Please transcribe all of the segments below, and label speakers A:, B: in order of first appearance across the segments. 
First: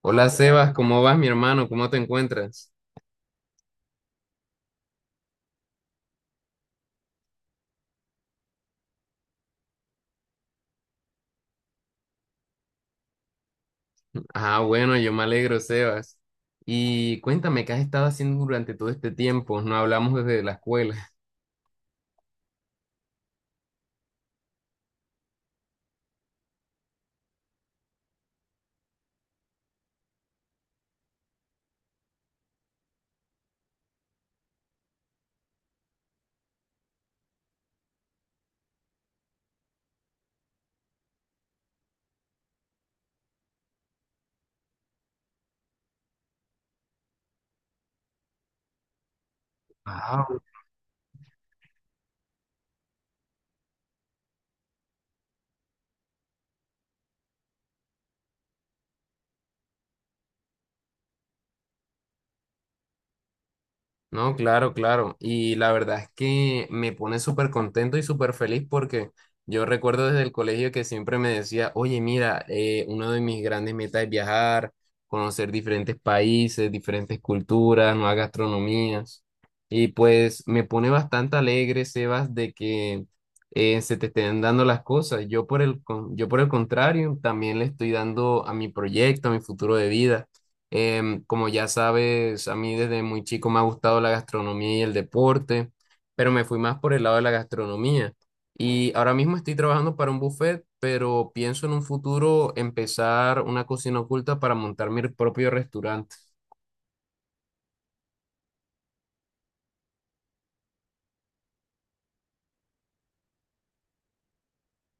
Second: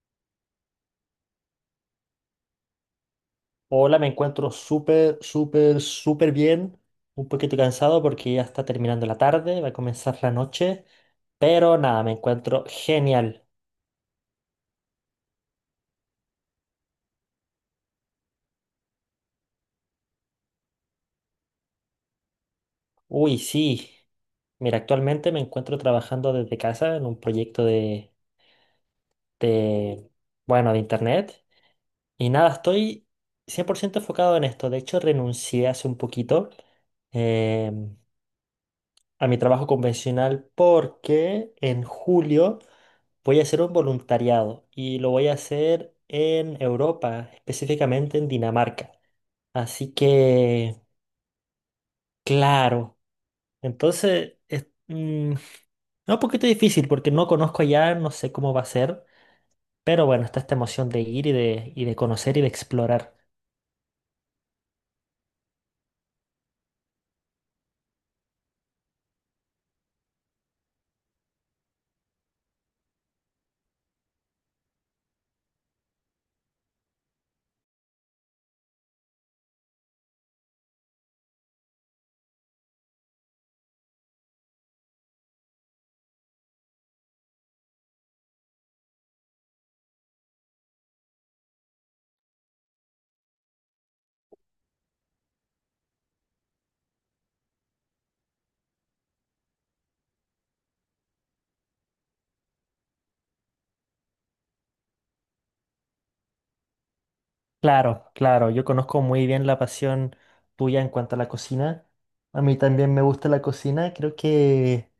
A: Hola Sebas, ¿cómo vas, mi hermano? ¿Cómo te encuentras?
B: Hola, me encuentro súper, súper, súper bien. Un poquito cansado porque ya está terminando la tarde, va a comenzar la noche. Pero nada, me encuentro genial.
A: Ah, bueno, yo me alegro, Sebas. Y cuéntame, ¿qué has estado haciendo durante todo este tiempo? No hablamos desde la escuela.
B: Uy, sí. Mira, actualmente me encuentro trabajando desde casa en un proyecto de, bueno, de internet. Y nada, estoy 100% enfocado en esto. De hecho, renuncié hace un poquito em, a mi trabajo convencional porque en julio voy a hacer un voluntariado y lo voy a hacer en Europa, específicamente en Dinamarca. Así que, claro. Entonces, es un poquito difícil porque no conozco allá, no sé cómo va a ser, pero bueno, está esta emoción de ir y de conocer y de explorar.
A: No, claro, claro. Y la verdad es que me pone súper contento y súper feliz porque yo recuerdo desde el colegio que siempre me decía, oye, mira, una de mis grandes metas es viajar, conocer diferentes países, diferentes culturas, nuevas gastronomías. Y pues me pone bastante alegre, Sebas, de que se te estén dando las cosas. Yo por el, yo por el contrario, también le estoy dando a mi proyecto, a mi futuro de vida. Como ya sabes, a mí desde muy chico me ha gustado la gastronomía y el deporte, pero me fui más por el lado de la gastronomía. Y ahora mismo estoy trabajando para un buffet, pero pienso en un futuro empezar una cocina oculta para montar mi propio restaurante.
B: Claro, claro, yo conozco muy bien la pasión tuya en cuanto a la cocina. A mí también me gusta la cocina, creo que...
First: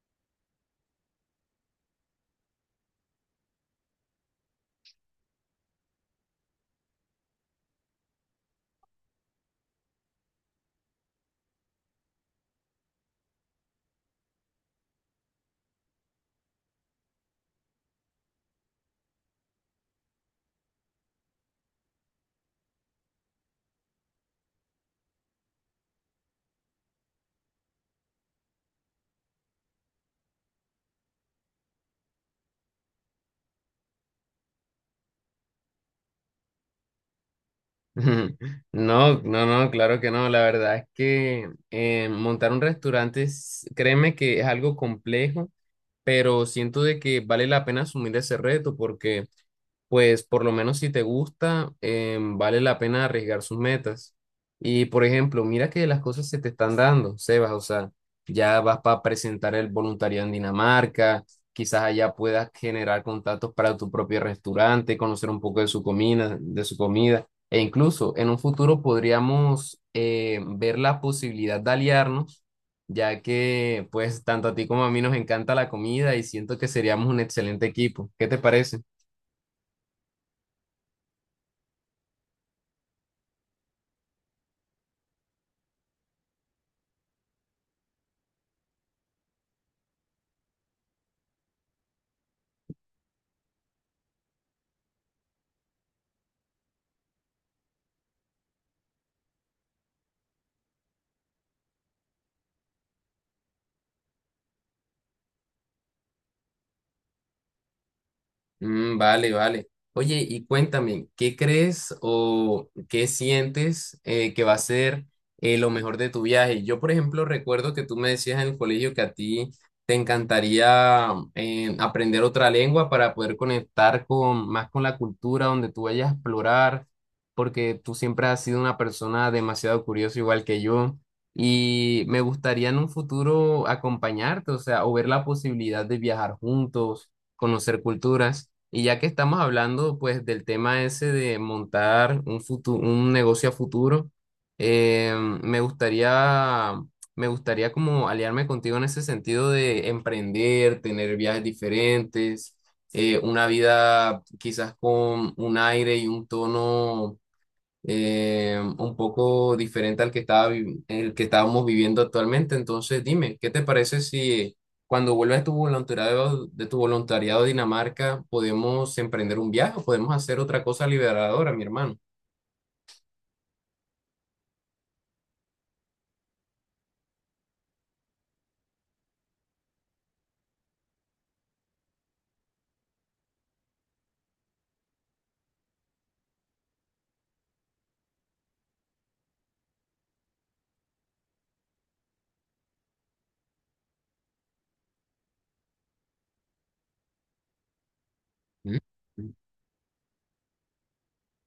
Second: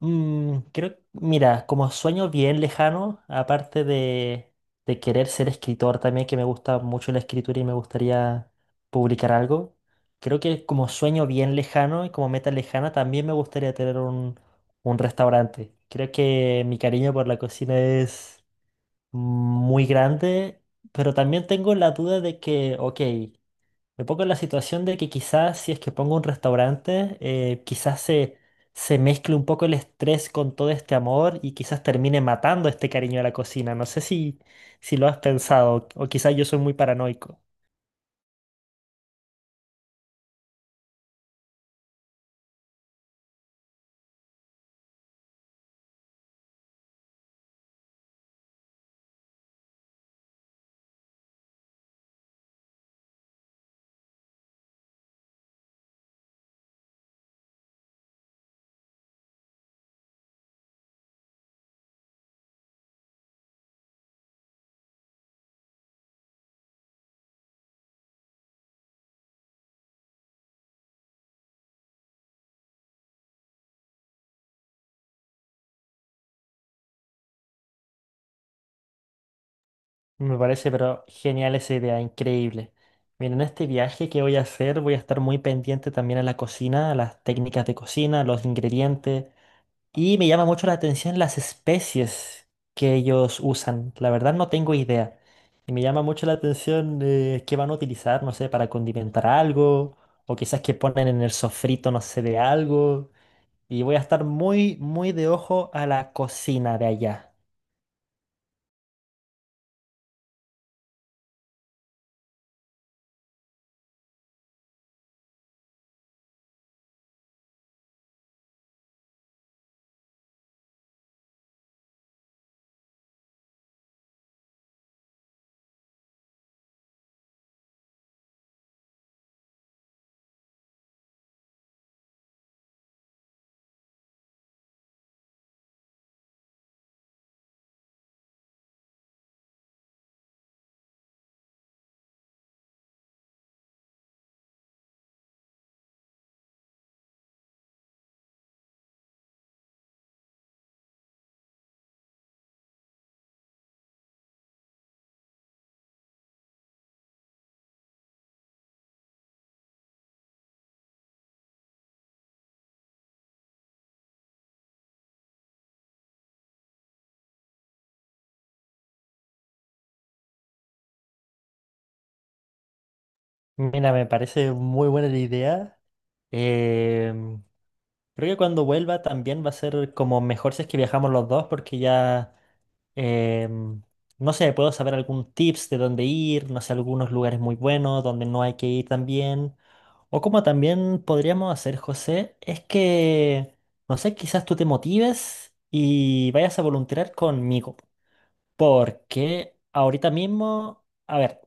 B: Mm, creo, mira, como sueño bien lejano, de querer ser escritor también, que me gusta mucho la escritura y me gustaría publicar algo, creo que como sueño bien lejano y como meta lejana también me gustaría tener un restaurante. Creo que mi cariño por la cocina es muy grande, pero también tengo la duda de que, ok, me pongo en la situación de que quizás si es que pongo un restaurante, se mezcle un poco el estrés con todo este amor y quizás termine matando este cariño a la cocina. No sé si lo has pensado o quizás yo soy muy paranoico.
A: No, no, no, claro que no. La verdad es que montar un restaurante, créeme que es algo complejo, pero siento de que vale la pena asumir ese reto porque pues por lo menos si te gusta, vale la pena arriesgar sus metas. Y por ejemplo, mira que las cosas se te están dando, Sebas, o sea, ya vas para presentar el voluntariado en Dinamarca, quizás allá puedas generar contactos para tu propio restaurante, conocer un poco de su comida, e incluso en un futuro podríamos ver la posibilidad de aliarnos, ya que pues tanto a ti como a mí nos encanta la comida y siento que seríamos un excelente equipo. ¿Qué te parece?
B: Me parece, pero genial esa idea, increíble. Miren, en este viaje que voy a hacer voy a estar muy pendiente también a la cocina, a las técnicas de cocina, a los ingredientes. Y me llama mucho la atención las especies que ellos usan. La verdad no tengo idea. Y me llama mucho la atención qué van a utilizar, no sé, para condimentar algo. O quizás que ponen en el sofrito, no sé, de algo. Y voy a estar muy, muy de ojo a la cocina de allá.
A: Mm, vale, vale. Oye, y cuéntame, ¿qué crees o qué sientes que va a ser lo mejor de tu viaje? Yo, por ejemplo, recuerdo que tú me decías en el colegio que a ti te encantaría aprender otra lengua para poder conectar con, más con la cultura donde tú vayas a explorar, porque tú siempre has sido una persona demasiado curiosa, igual que yo. Y me gustaría en un futuro acompañarte, o sea, o ver la posibilidad de viajar juntos conocer culturas. Y ya que estamos hablando pues del tema ese de montar un un negocio a futuro, eh, me gustaría, me gustaría como aliarme contigo en ese sentido de emprender, tener viajes diferentes, una vida quizás con un aire y un tono un poco diferente al que estaba el que estábamos viviendo actualmente. Entonces, dime, ¿qué te parece si cuando vuelvas de tu voluntariado a Dinamarca, podemos emprender un viaje o podemos hacer otra cosa liberadora, mi hermano?
B: Mira, me parece muy buena la idea. Em, Creo que cuando vuelva también va a ser como mejor si es que viajamos los dos porque ya... Em, no sé, puedo saber algún tips de dónde ir, no sé, algunos lugares muy buenos donde no hay que ir también. O como también podríamos hacer, José, es que, no sé, quizás tú te motives y vayas a voluntariar conmigo.
A: ¿Mm?
B: Porque ahorita mismo, a ver,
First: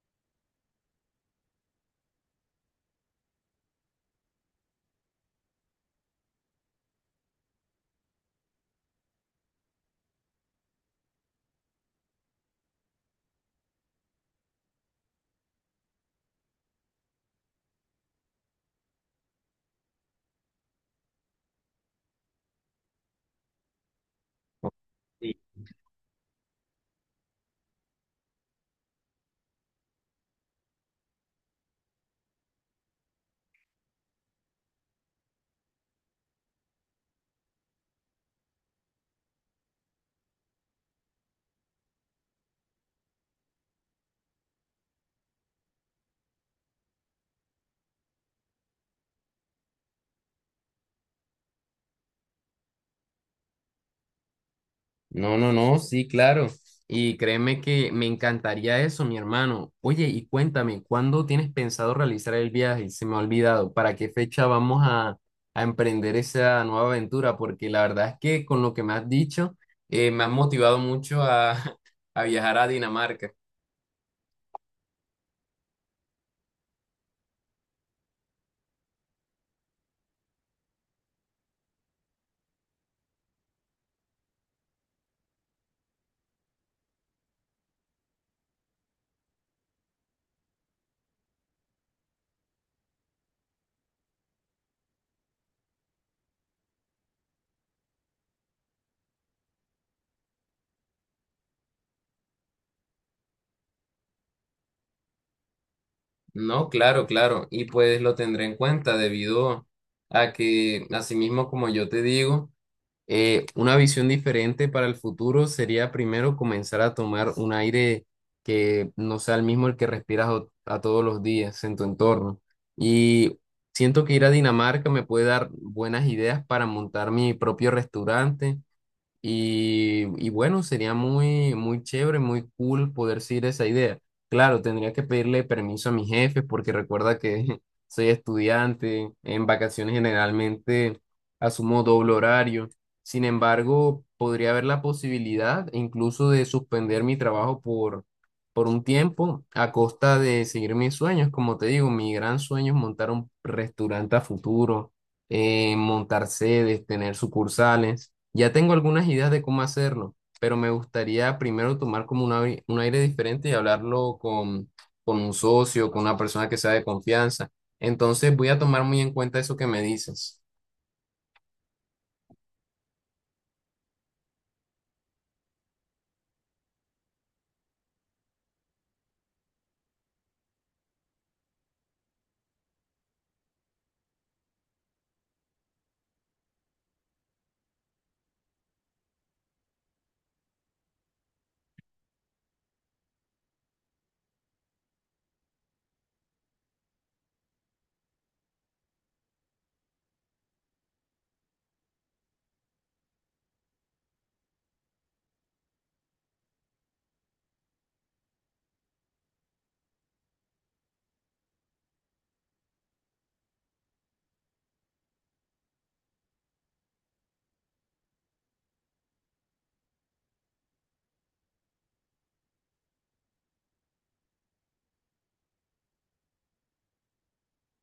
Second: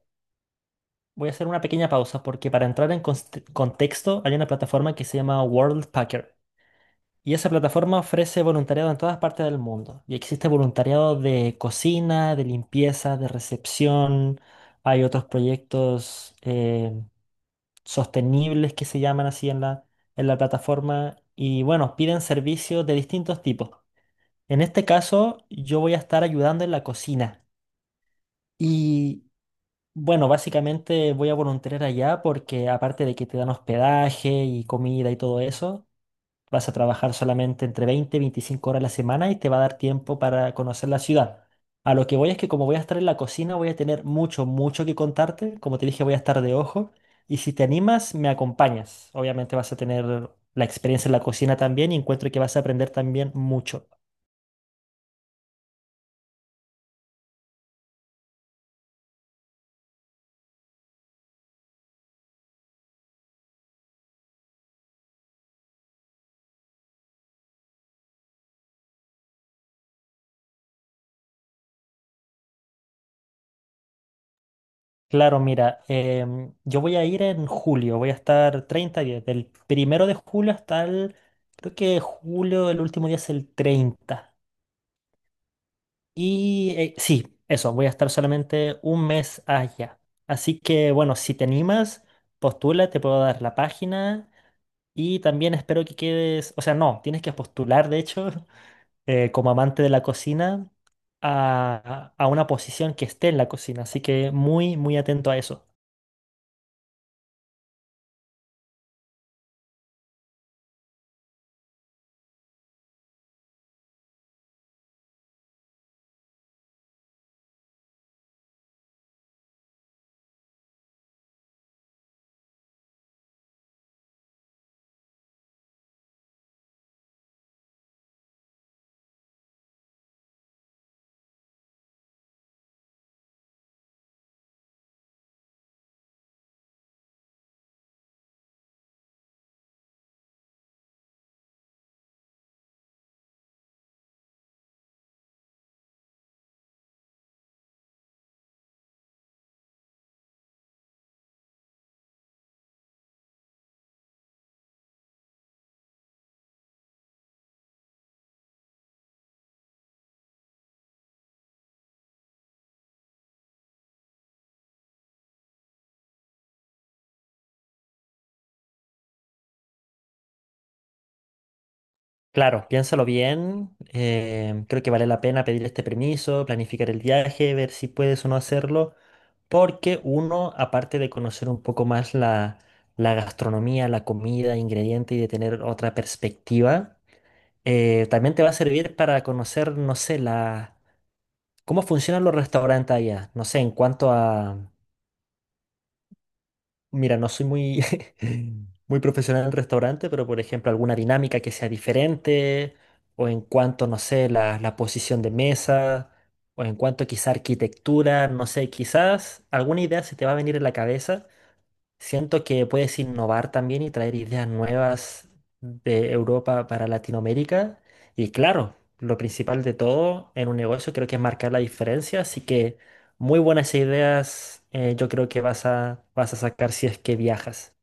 B: voy a hacer una pequeña pausa porque para entrar en contexto hay una plataforma que se llama Worldpacker. Y esa plataforma ofrece voluntariado en todas partes del mundo. Y existe voluntariado de cocina, de limpieza, de recepción. Hay otros proyectos sostenibles que se llaman así en en la plataforma. Y bueno, piden servicios de distintos tipos. En este caso, yo voy a estar ayudando en la cocina. Y bueno, básicamente voy a voluntariar allá porque aparte de que te dan hospedaje y comida y todo eso. Vas a trabajar solamente entre 20 y 25 horas a la semana y te va a dar tiempo para conocer la ciudad. A lo que voy es que como voy a estar en la cocina, voy a tener mucho, mucho que contarte. Como te dije, voy a estar de ojo. Y si te animas, me acompañas. Obviamente vas a tener la experiencia en la cocina también y encuentro que vas a aprender también mucho.
A: No, no, no, sí, claro. Y créeme que me encantaría eso, mi hermano. Oye, y cuéntame, ¿cuándo tienes pensado realizar el viaje? Se me ha olvidado. ¿Para qué fecha vamos a emprender esa nueva aventura? Porque la verdad es que con lo que me has dicho, me has motivado mucho a, a viajar a Dinamarca.
B: Claro, mira, yo voy a ir en julio, voy a estar 30 días, del primero de julio hasta creo que julio, el último día es el 30. Y sí, eso, voy a estar solamente un mes allá. Así que bueno, si te animas, postula, te puedo dar la página y también espero que quedes, o sea, no, tienes que postular, de hecho, como amante de la cocina, a una posición que esté en la cocina. Así que muy, muy atento a eso.
A: No, claro, claro. Y pues lo tendré en cuenta debido a que, asimismo, como yo te digo, una visión diferente para el futuro sería primero comenzar a tomar un aire que no sea el mismo el que respiras a todos los días en tu entorno. Y siento que ir a Dinamarca me puede dar buenas ideas para montar mi propio restaurante y bueno, sería muy, muy chévere, muy cool poder seguir esa idea. Claro, tendría que pedirle permiso a mis jefes porque recuerda que soy estudiante, en vacaciones generalmente asumo doble horario. Sin embargo, podría haber la posibilidad incluso de suspender mi trabajo por un tiempo a costa de seguir mis sueños. Como te digo, mi gran sueño es montar un restaurante a futuro, montar sedes, tener sucursales. Ya tengo algunas ideas de cómo hacerlo, pero me gustaría primero tomar como un aire diferente y hablarlo con un socio, con una persona que sea de confianza. Entonces voy a tomar muy en cuenta eso que me dices.
B: Claro, piénsalo bien. Creo que vale la pena pedir este permiso, planificar el viaje, ver si puedes o no hacerlo, porque uno, aparte de conocer un poco más la gastronomía, la comida, ingrediente y de tener otra perspectiva, también te va a servir para conocer, no sé, la, cómo funcionan los restaurantes allá. No sé, en cuanto a... Mira, no soy muy, muy profesional en el restaurante, pero por ejemplo, alguna dinámica que sea diferente, o en cuanto, no sé, la posición de mesa, o en cuanto quizá arquitectura, no sé, quizás alguna idea se te va a venir en la cabeza. Siento que puedes innovar también y traer ideas nuevas de Europa para Latinoamérica. Y claro, lo principal de todo en un negocio creo que es marcar la diferencia. Así que muy buenas ideas, yo creo que vas a sacar si es que viajas.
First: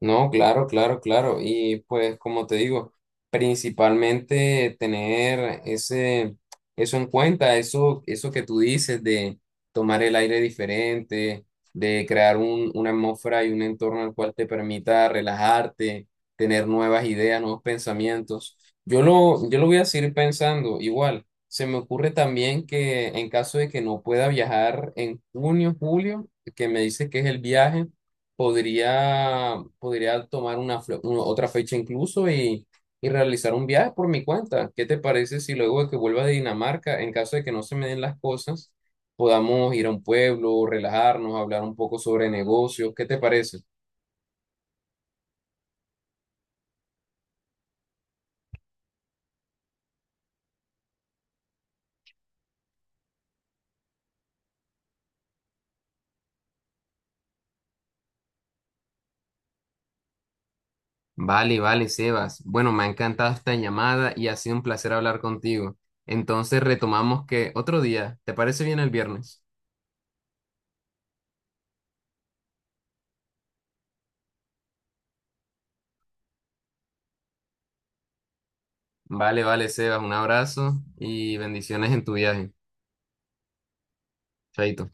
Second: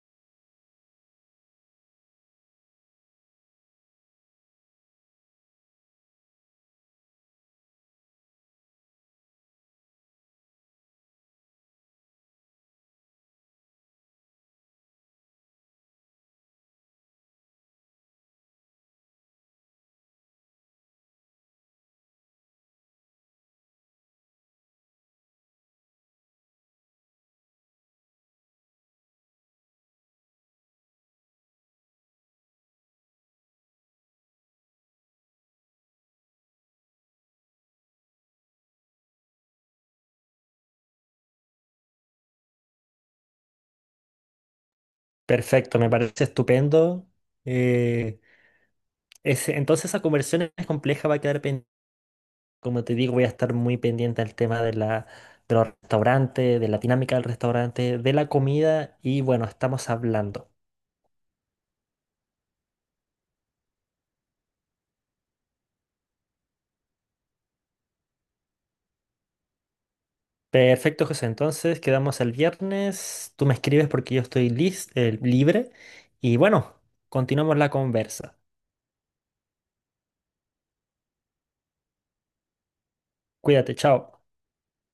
A: No, claro, claro, claro. Y pues como te digo, principalmente tener ese, eso en cuenta, eso que tú dices de tomar el aire diferente, de crear un, una atmósfera y un entorno al cual te permita relajarte, tener nuevas ideas, nuevos pensamientos. Yo lo voy a seguir pensando igual. Se me ocurre también que en caso de que no pueda viajar en junio, julio, que me dices que es el viaje podría, podría tomar una, otra fecha incluso y realizar un viaje por mi cuenta. ¿Qué te parece si luego de que vuelva de Dinamarca, en caso de que no se me den las cosas, podamos ir a un pueblo, relajarnos, hablar un poco sobre negocios? ¿Qué te parece?
B: Perfecto, me parece estupendo. Eh, entonces esa conversión es compleja, va a quedar pendiente. Como te digo, voy a estar muy pendiente al tema de de los restaurantes, de la dinámica del restaurante, de la comida y bueno, estamos hablando.
A: Vale, vale, Sebas. Bueno, me ha encantado esta llamada y ha sido un placer hablar contigo. Entonces retomamos que otro día, ¿te parece bien el viernes?
B: Perfecto, José. Entonces quedamos el viernes. Tú me escribes porque yo estoy libre. Y bueno, continuamos la conversa.
A: Vale, vale, Sebas. Un abrazo y bendiciones en tu viaje.
B: Cuídate, chao.
A: Chaito.